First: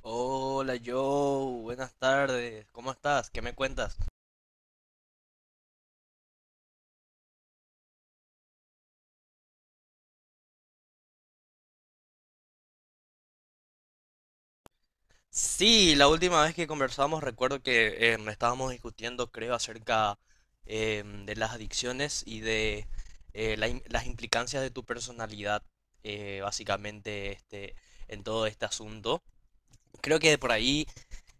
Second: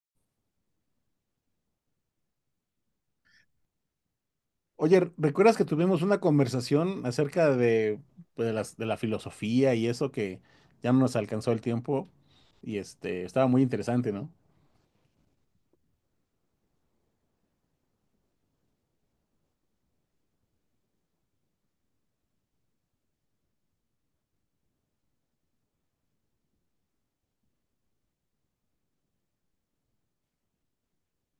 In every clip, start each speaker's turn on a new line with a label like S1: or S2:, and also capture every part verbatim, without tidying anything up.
S1: Hola Joe, buenas tardes, ¿cómo estás? ¿Qué me cuentas?
S2: Oye, ¿recuerdas que tuvimos una conversación acerca de, pues, de las, de la filosofía y eso que ya no nos alcanzó el tiempo? Y este, estaba muy interesante, ¿no?
S1: Sí, la última vez que conversamos recuerdo que em, estábamos discutiendo, creo, acerca em, de las adicciones y de eh, la im- las implicancias de tu personalidad, eh, básicamente, este, en todo este asunto. Creo que de por ahí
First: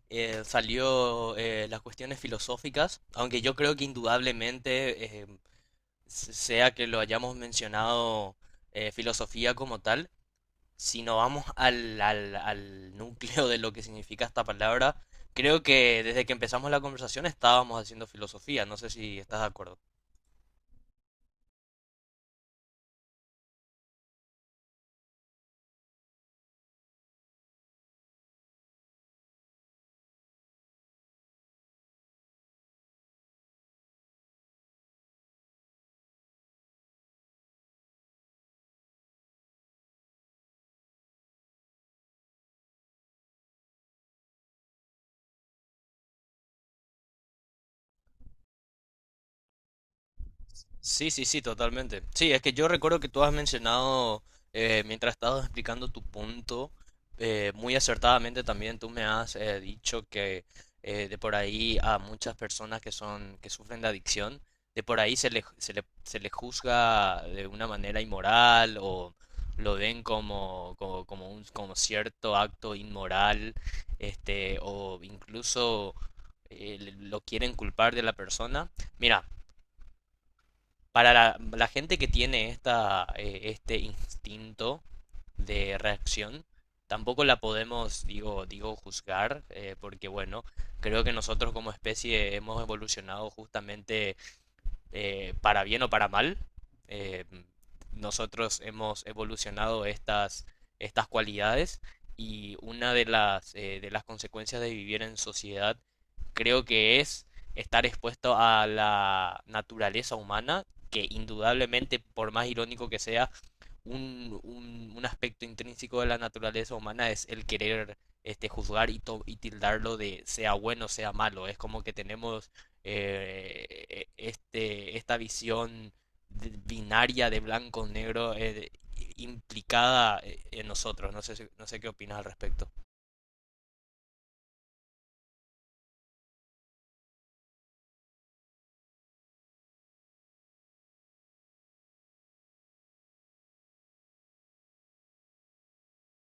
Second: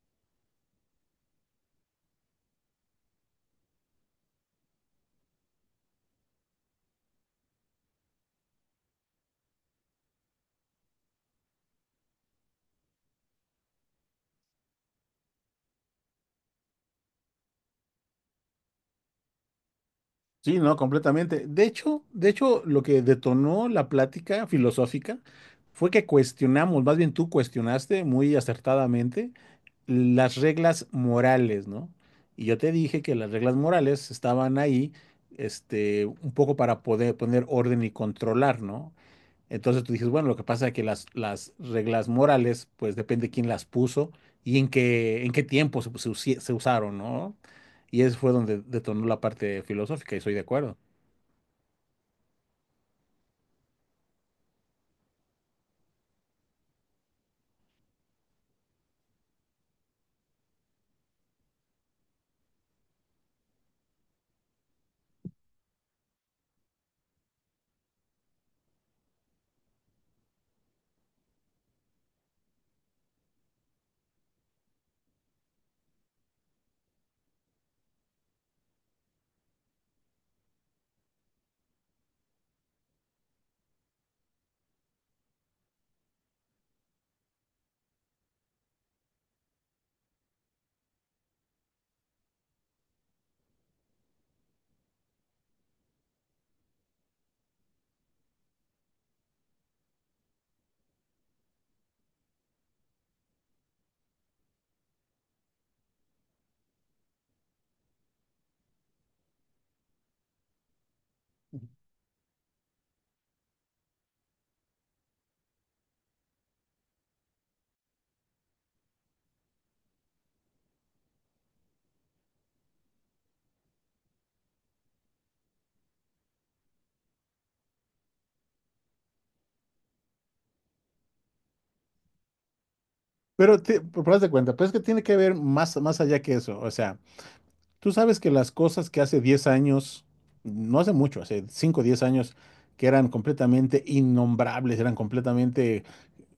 S1: eh, salió eh, las cuestiones filosóficas, aunque yo creo que indudablemente, em, s- sea que lo hayamos mencionado eh, filosofía como tal, si nos vamos al, al, al núcleo de lo que significa esta palabra, creo que desde que empezamos la conversación estábamos haciendo filosofía. No sé si estás de acuerdo.
S2: Sí, no, completamente. De hecho, de hecho, lo que detonó la plática filosófica fue que cuestionamos, más bien tú cuestionaste muy acertadamente las reglas morales, ¿no? Y yo te dije que las reglas morales estaban ahí, este, un poco para poder poner orden y controlar, ¿no? Entonces tú dices, bueno, lo que pasa es que las, las reglas morales, pues depende de quién las puso y en qué, en qué tiempo se, se usi- se usaron, ¿no? Y eso fue donde detonó la parte filosófica y soy de acuerdo.
S1: Sí, sí, sí, totalmente. Sí, es que yo recuerdo que tú has mencionado, eh, mientras estabas explicando tu punto, eh, muy acertadamente también tú me has eh, dicho que eh, de por ahí a muchas personas que son, que sufren de adicción, de por ahí se le, se le, se le juzga de una manera inmoral o lo ven como, como, como un, como cierto acto inmoral, este, o incluso eh, lo quieren culpar de la persona. Mira para la, la gente que tiene esta, eh, este instinto de reacción, tampoco la podemos, digo, digo, juzgar, eh, porque bueno, creo que nosotros como especie hemos evolucionado justamente eh, para bien o para mal, eh, nosotros hemos evolucionado estas, estas cualidades y una de las, eh, de las consecuencias de vivir en sociedad creo que es estar expuesto a la naturaleza humana, que indudablemente, por más irónico que sea, un, un, un aspecto intrínseco de la naturaleza humana es el querer este, juzgar y, to- y tildarlo de sea bueno, sea malo. Es como que tenemos eh, este, esta visión de- binaria de blanco-negro eh, implicada eh, en nosotros. No sé, si- no sé qué opinas al respecto.
S2: Pero, te, pero haz de cuenta, pero es que tiene que ver más, más allá que eso. O sea, tú sabes que las cosas que hace diez años, no hace mucho, hace cinco o diez años, que eran completamente innombrables, eran completamente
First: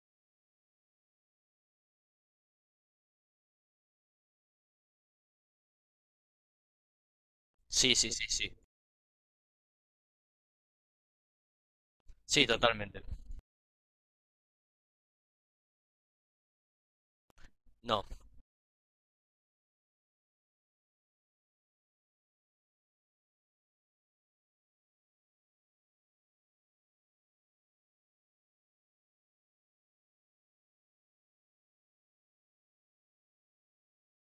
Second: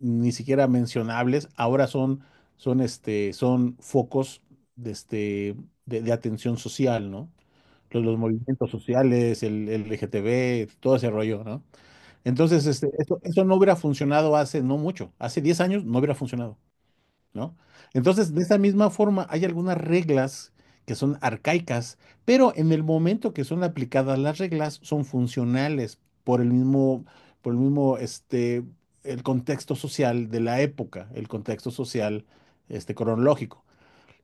S2: ni siquiera mencionables, ahora son, son, este, son focos de, este, de, de atención social, ¿no?
S1: Sí,
S2: Los,
S1: sí,
S2: los
S1: sí, sí.
S2: movimientos sociales, el, el L G T B, todo ese rollo, ¿no?
S1: Sí,
S2: Entonces, este,
S1: totalmente.
S2: eso, eso no hubiera funcionado hace no mucho, hace diez años no hubiera funcionado, ¿no?
S1: No.
S2: Entonces, de esa misma forma, hay algunas reglas que son arcaicas, pero en el momento que son aplicadas las reglas son funcionales por el mismo, por el mismo, este, el contexto social de la época, el contexto social, este, cronológico.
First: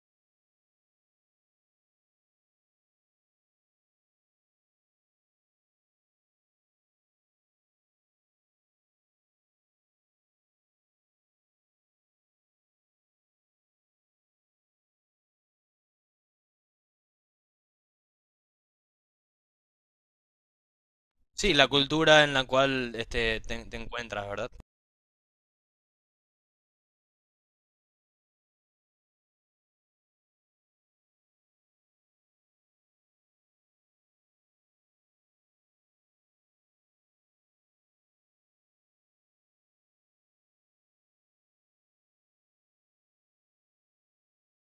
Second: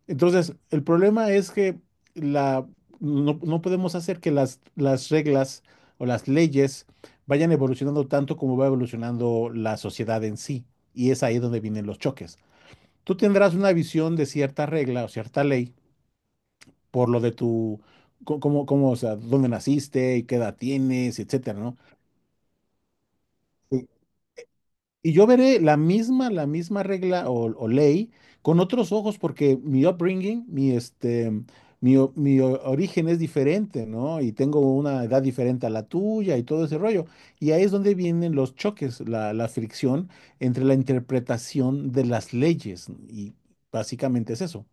S2: Entonces, el problema es que la, no, no podemos hacer que las, las reglas o las leyes vayan evolucionando tanto como va evolucionando la sociedad en sí, y es ahí donde vienen los choques. Tú tendrás una visión de cierta regla o cierta ley por lo de tu, co- cómo, cómo, o sea, dónde naciste y qué edad tienes,
S1: Sí,
S2: etcétera,
S1: la
S2: ¿no?
S1: cultura en la cual este, te, te
S2: Sí.
S1: encuentras, ¿verdad?
S2: Y yo veré la misma, la misma regla o, o ley con otros ojos porque mi upbringing, mi, este, mi, o- mi o- origen es diferente, ¿no? Y tengo una edad diferente a la tuya y todo ese rollo. Y ahí es donde vienen los choques, la, la fricción entre la interpretación de las leyes, ¿no? Y básicamente es eso.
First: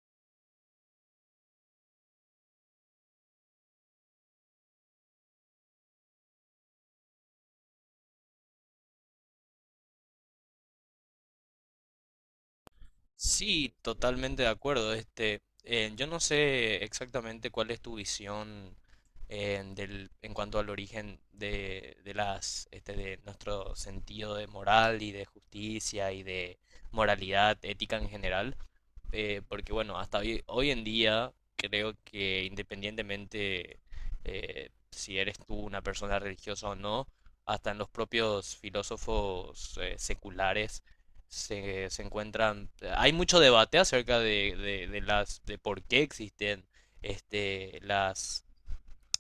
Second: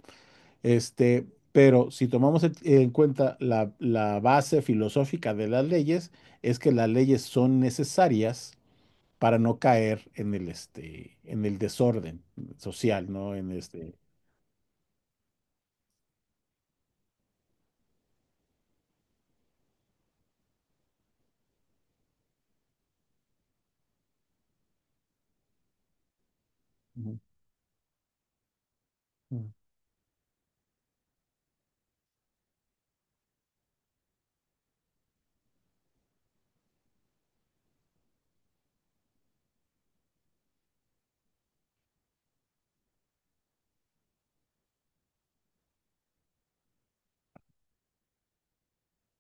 S2: Este, pero si tomamos en en cuenta la, la base filosófica de las leyes, es que las leyes son necesarias para no caer en el, este, en el desorden social, ¿no? En
S1: Sí,
S2: este.
S1: totalmente de acuerdo. Este, eh, yo no sé exactamente cuál es tu visión eh, del, en cuanto al origen de, de las, este, de nuestro sentido de moral y de justicia y de
S2: Ujú,
S1: moralidad ética en general, eh,
S2: ujú.
S1: porque bueno, hasta hoy, hoy en día creo que independientemente eh, si eres tú una persona religiosa o no, hasta en los propios filósofos eh, seculares se, se encuentran, hay mucho debate acerca de, de, de las, de por qué existen este, las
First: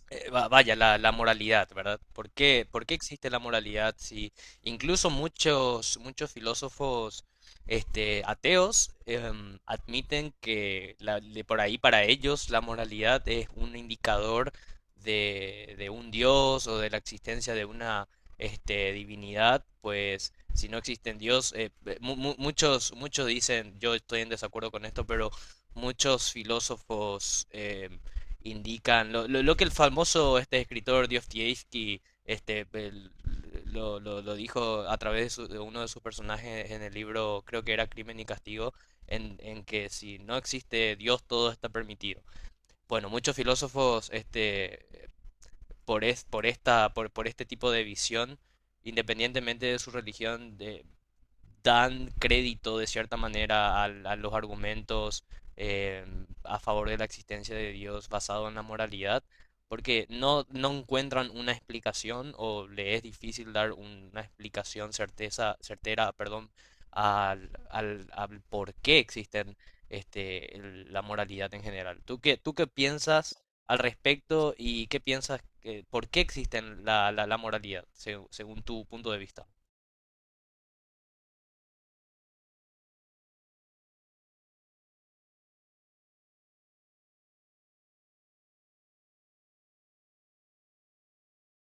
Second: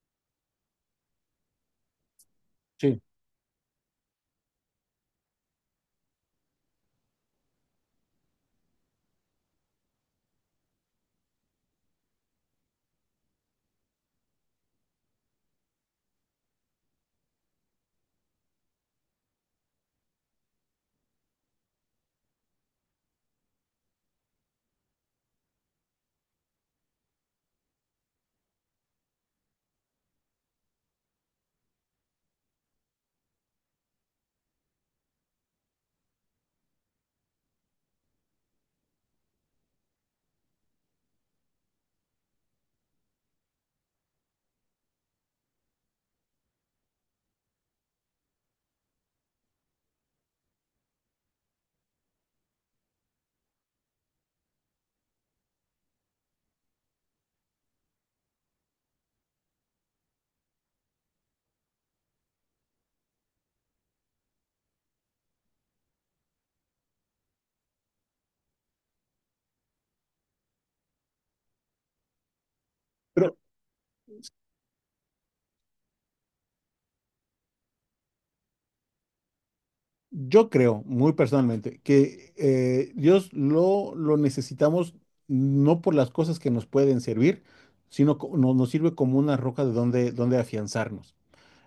S1: eh, va- vaya, la, la moralidad, ¿verdad? ¿Por qué, por qué
S2: Sí.
S1: existe la moralidad? Si incluso muchos, muchos filósofos este, ateos em, admiten que la- de por ahí para ellos la moralidad es un indicador de, de un dios o de la existencia de una este, divinidad, pues si no existe Dios, eh, eh, mu- mu- muchos, muchos dicen, yo estoy en desacuerdo con esto, pero muchos filósofos... em, indican lo, lo, lo que el famoso este escritor Dostoyevsky este el- lo, lo- lo dijo a través de, su- de uno de sus personajes en el libro, creo que era Crimen y Castigo, en, en que si no existe Dios todo está permitido. Bueno, muchos filósofos este por es- por esta por, por este tipo de visión, independientemente de su religión, de- dan crédito de cierta manera al- a, los argumentos eh, a favor de la existencia de Dios basado en la moralidad, porque no, no encuentran una explicación o le es difícil dar una explicación certeza, certera, perdón, al, al, al por qué existen este, el- la moralidad en general. ¿Tú qué, tú qué
S2: Pero
S1: piensas al respecto y qué piensas que, por qué existen la, la, la moralidad, seg- según tu punto de vista?
S2: yo creo, muy personalmente, que eh, Dios lo, lo necesitamos no por las cosas que nos pueden servir, sino co- no- nos sirve como una roca de donde, donde afianzarnos.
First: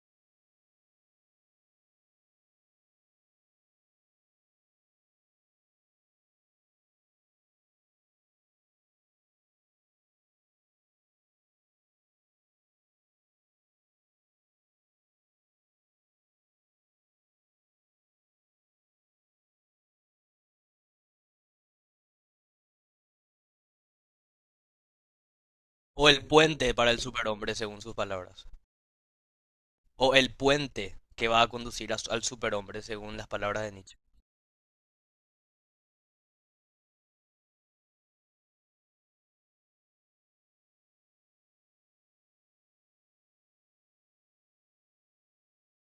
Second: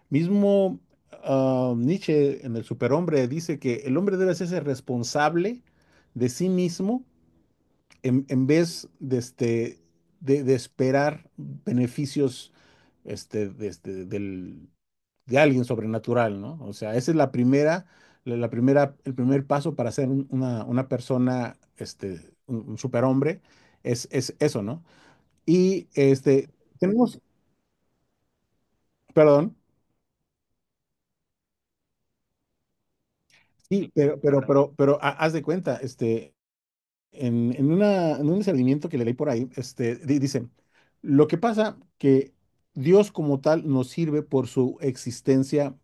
S2: Mismo ah, Nietzsche en el Superhombre dice que el hombre debe hacerse responsable de sí mismo en, en vez de, este, de, de esperar beneficios este, de, este, del, de alguien sobrenatural, ¿no? O sea, esa es la primera, la, la primera, el primer paso para ser un- una, una persona, este, un, un superhombre, es, es eso, ¿no? Y
S1: O el
S2: este,
S1: puente para el
S2: tenemos,
S1: superhombre, según sus palabras.
S2: perdón,
S1: O el puente que va a conducir a su- al superhombre, según las palabras de
S2: sí,
S1: Nietzsche.
S2: pero, pero, pero, pero, ha- haz de cuenta, este, en, en una, en un discernimiento que le leí por ahí, este, di- dice, lo que pasa que Dios como tal nos sirve por su existencia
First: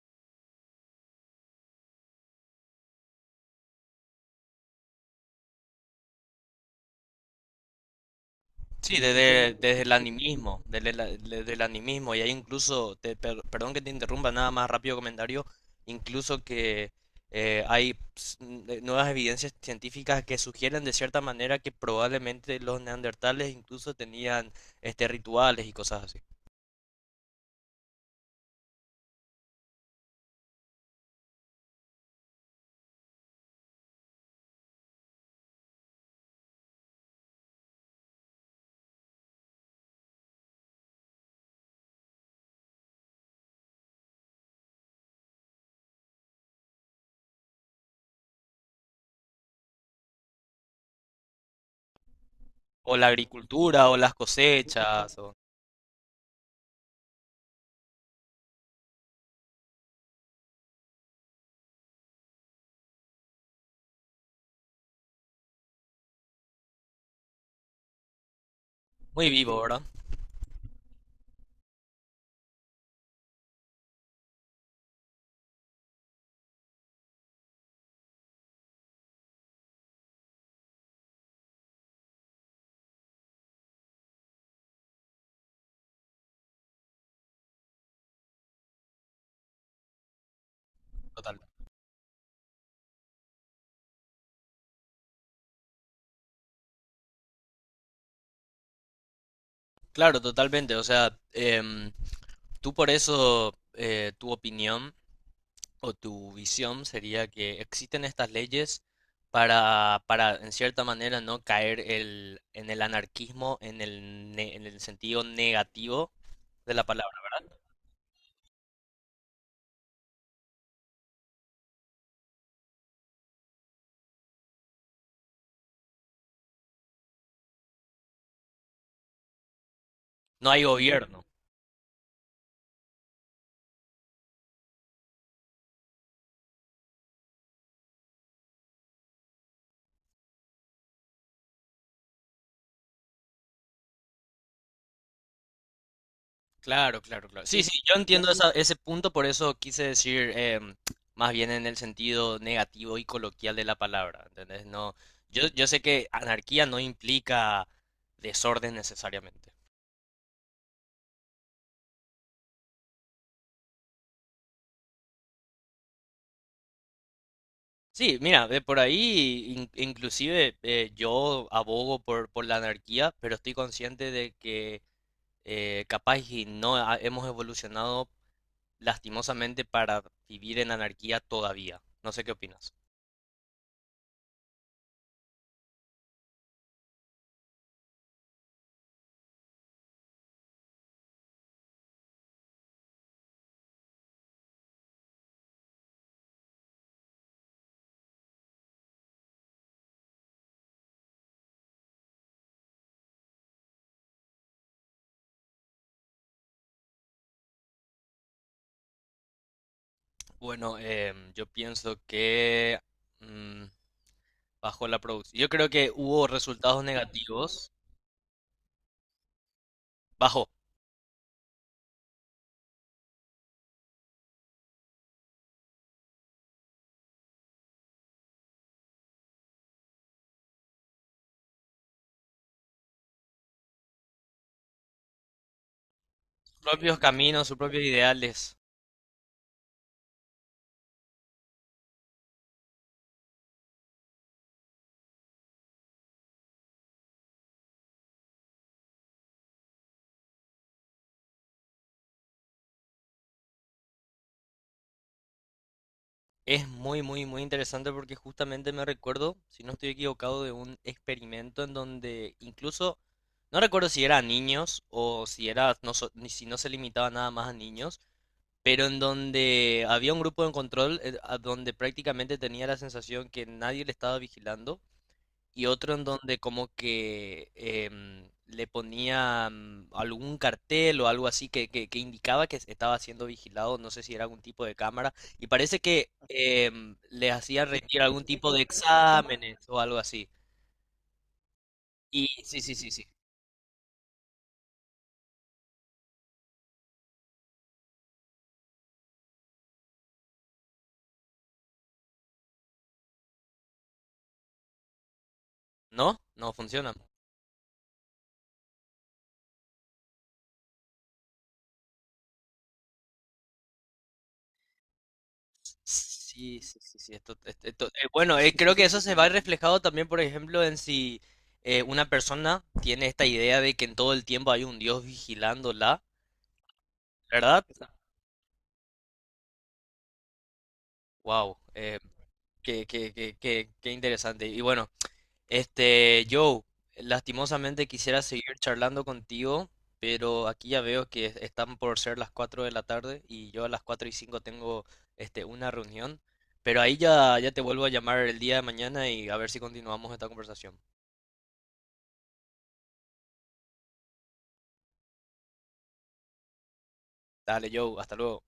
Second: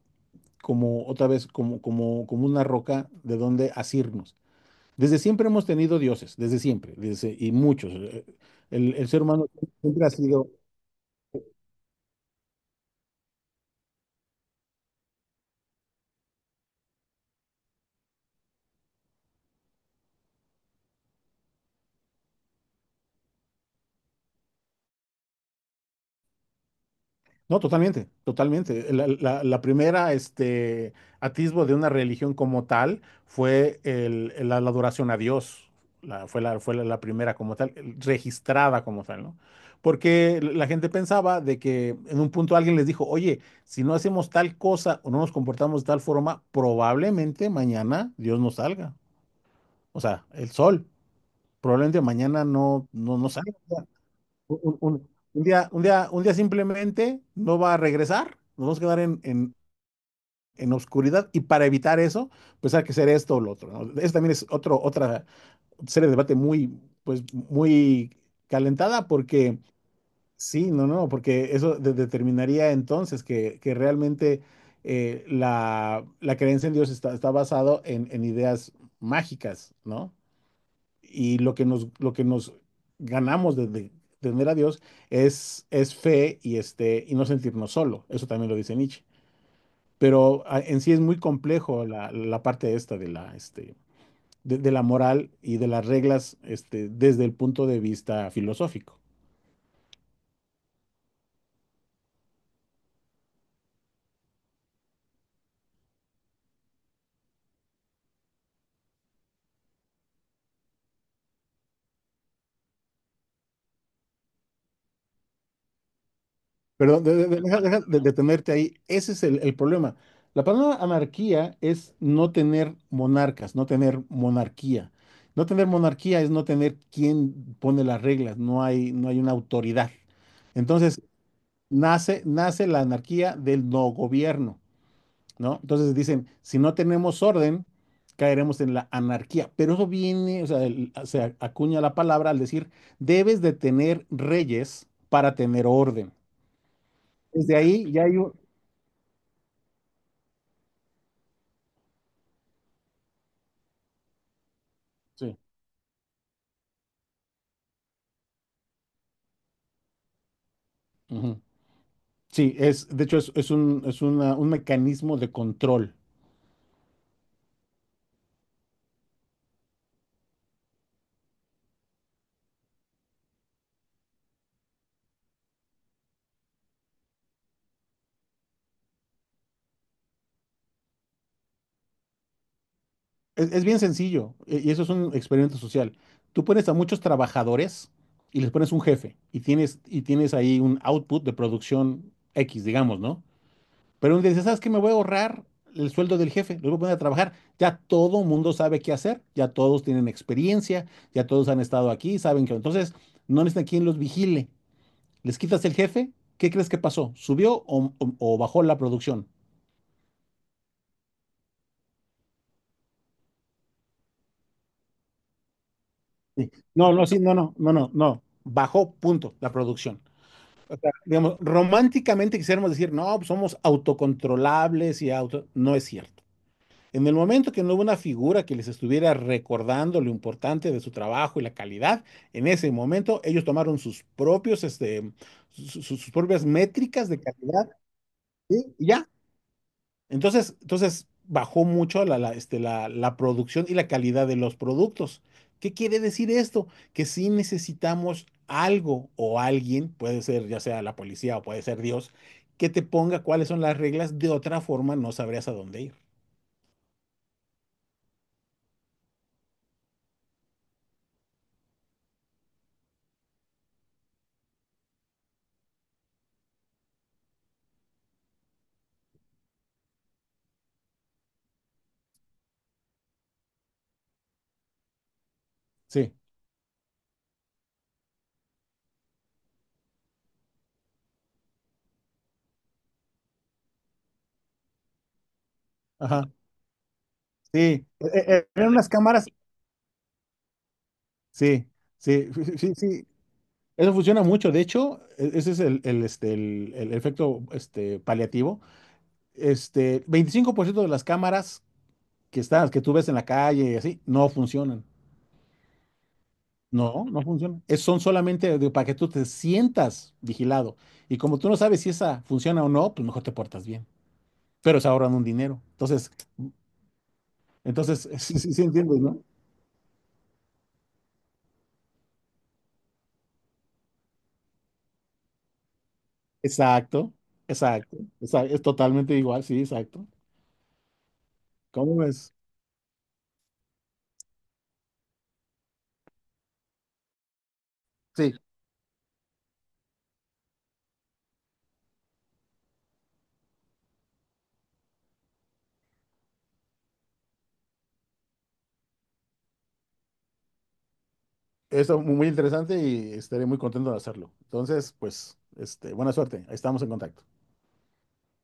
S2: como otra vez, como, como, como una roca de donde asirnos. Desde siempre hemos tenido dioses, desde siempre, desde, y muchos. eh,
S1: Sí,
S2: El, el ser humano
S1: desde, desde el
S2: siempre ha sido.
S1: animismo, desde, la- desde el animismo. Y hay incluso, te- per- perdón que te interrumpa, nada más rápido comentario, incluso que eh, hay ps, n- eh, nuevas evidencias científicas que sugieren de cierta manera que probablemente los neandertales incluso tenían este, rituales y cosas así.
S2: No, totalmente, totalmente. La, la- la primera, este, atisbo de una religión como tal fue el- la, la adoración a Dios. La- fue la, fue la, la primera como tal, el- registrada como tal, ¿no? Porque la gente pensaba de que en un punto alguien les dijo, oye, si no hacemos tal cosa o no nos comportamos de tal forma, probablemente mañana Dios no salga. O sea, el sol, probablemente mañana no,
S1: O la
S2: no, no salga
S1: agricultura, o las
S2: un, un- un-
S1: cosechas, o...
S2: un día, un día, un día simplemente no va a regresar, nos vamos a quedar en, en, en oscuridad y para evitar eso, pues hay que hacer esto o lo otro, ¿no? Eso también es otro, otra serie de debate muy, pues, muy calentada
S1: Muy vivo,
S2: porque
S1: ¿verdad?
S2: sí, no, no, porque eso de- determinaría entonces que, que realmente eh, la, la creencia en Dios está, está basado en, en ideas mágicas, ¿no? Y lo que nos, lo que nos ganamos de, de tener a Dios es, es fe y, este, y no sentirnos solo. Eso también lo dice Nietzsche. Pero a- en sí es muy
S1: Total.
S2: complejo la, la parte esta de la, este, de, de la moral y de las reglas este, desde el punto de vista filosófico.
S1: Claro, totalmente. O sea, em, tú por eso, eh, tu opinión o tu visión sería que existen estas leyes para, para, en cierta manera, no caer el, en el anarquismo, en el, ne- en el sentido negativo de la
S2: Perdón,
S1: palabra.
S2: de- de- de- deja- deja de detenerte ahí. Ese es el, el problema. La palabra anarquía es no tener monarcas, no tener monarquía. No tener monarquía es no tener quien pone las reglas, no hay, no hay una autoridad.
S1: No hay
S2: Entonces,
S1: gobierno.
S2: nace, nace la anarquía del no gobierno, ¿no? Entonces dicen, si no tenemos orden, caeremos en la anarquía. Pero eso viene, o sea, el- se acuña la palabra al decir, debes de tener reyes para tener orden.
S1: Claro, claro, claro.
S2: Desde
S1: Sí, sí, sí, yo
S2: ahí
S1: yo
S2: ya hay.
S1: entiendo esa- ese punto, por eso quise decir em, más bien en el sentido negativo y coloquial de la palabra, ¿entendés? No,
S2: Sí.
S1: yo, yo sé que anarquía no implica desorden necesariamente.
S2: Ujú. Sí, es, de hecho, es, es un, es una- un mecanismo de control.
S1: Sí, mira, de por ahí in- inclusive eh, yo abogo por, por la anarquía, pero estoy consciente de que eh, capaz y no ha- hemos evolucionado lastimosamente para vivir en anarquía todavía. No sé qué opinas.
S2: Es, es bien sencillo e- y eso es un experimento social. Tú pones a muchos trabajadores y les pones un jefe y tienes, y tienes ahí un output de producción X, digamos, ¿no? Pero un día dices, ¿sabes qué? Me voy a ahorrar el sueldo del jefe, los voy a poner a trabajar. Ya todo mundo sabe qué hacer, ya todos tienen experiencia, ya todos han estado aquí, saben que entonces no necesitan quien los vigile. Les quitas el jefe, ¿qué crees que pasó? ¿Subió o, o- o bajó la producción?
S1: Bueno, em, yo pienso que mm, bajó la producción. Yo creo que hubo
S2: Sí.
S1: resultados
S2: No, no, sí, no, no,
S1: negativos.
S2: no, no, no. Bajó, punto, la producción.
S1: Bajó
S2: O sea, digamos, románticamente quisiéramos decir, no, pues somos autocontrolables y auto. No es cierto. En el momento que no hubo una figura que les estuviera recordando lo importante de su trabajo y la calidad, en ese momento ellos tomaron sus propios, este, su- sus propias
S1: sus propios
S2: métricas de
S1: caminos, sus
S2: calidad,
S1: propios ideales.
S2: ¿sí? Y ya. Entonces, entonces bajó mucho la, la, este, la, la producción y la calidad de los productos. ¿Qué quiere decir esto? Que si necesitamos algo o alguien, puede ser ya sea la policía o puede ser Dios, que te ponga cuáles son las reglas, de otra forma no sabrías a dónde ir.
S1: Es muy, muy, muy interesante porque justamente me recuerdo, si no estoy equivocado, de un experimento en donde incluso, no recuerdo si era a niños o si era, no, so- ni si no se limitaba nada más a niños, pero en donde había un grupo de control eh, a donde prácticamente tenía la sensación que nadie le estaba vigilando y otro en
S2: Sí,
S1: donde como que em, le ponían algún cartel o algo así que, que- que indicaba que estaba siendo vigilado, no sé si era algún tipo de cámara, y parece que
S2: ajá,
S1: em, les hacían
S2: sí.
S1: rendir
S2: E-
S1: algún
S2: e-
S1: tipo de
S2: Eran unas cámaras,
S1: exámenes o algo así.
S2: sí,
S1: Y
S2: sí,
S1: sí, sí,
S2: sí,
S1: sí, sí.
S2: sí. Eso funciona mucho. De hecho, e- ese es el, el, este, el, el efecto este, paliativo. Este, veinticinco por ciento de las cámaras que estás, que tú ves en la calle y así, no funcionan.
S1: ¿No? No funciona.
S2: No, no funcionan. Es- son solamente de- para que tú te sientas vigilado. Y como tú no sabes si esa funciona o no, pues mejor te portas bien. Pero se ahorran un dinero. Entonces,
S1: Sí, sí, sí, sí. Esto, esto- esto- eh,
S2: entonces,
S1: bueno,
S2: sí,
S1: eh,
S2: sí, sí
S1: creo que eso
S2: entiendes,
S1: se
S2: ¿no?
S1: va reflejado también, por ejemplo, en si eh, una persona tiene esta idea de que en todo el tiempo hay un Dios vigilándola,
S2: Exacto,
S1: ¿verdad?
S2: exacto. Esa- es totalmente igual, sí, exacto.
S1: Wow.
S2: ¿Cómo ves?
S1: Qué, qué, qué- qué- qué interesante. Y bueno, este, Joe, lastimosamente quisiera
S2: Sí,
S1: seguir charlando contigo, pero aquí ya veo que están por ser las cuatro de la tarde y yo a las cuatro y cinco tengo este, una reunión. Pero ahí ya, ya te vuelvo a llamar el día de mañana y a ver si continuamos esta conversación.
S2: eso muy muy interesante y estaré muy contento de hacerlo. Entonces, pues, este, buena suerte. Estamos en contacto.
S1: Dale, Joe, hasta luego.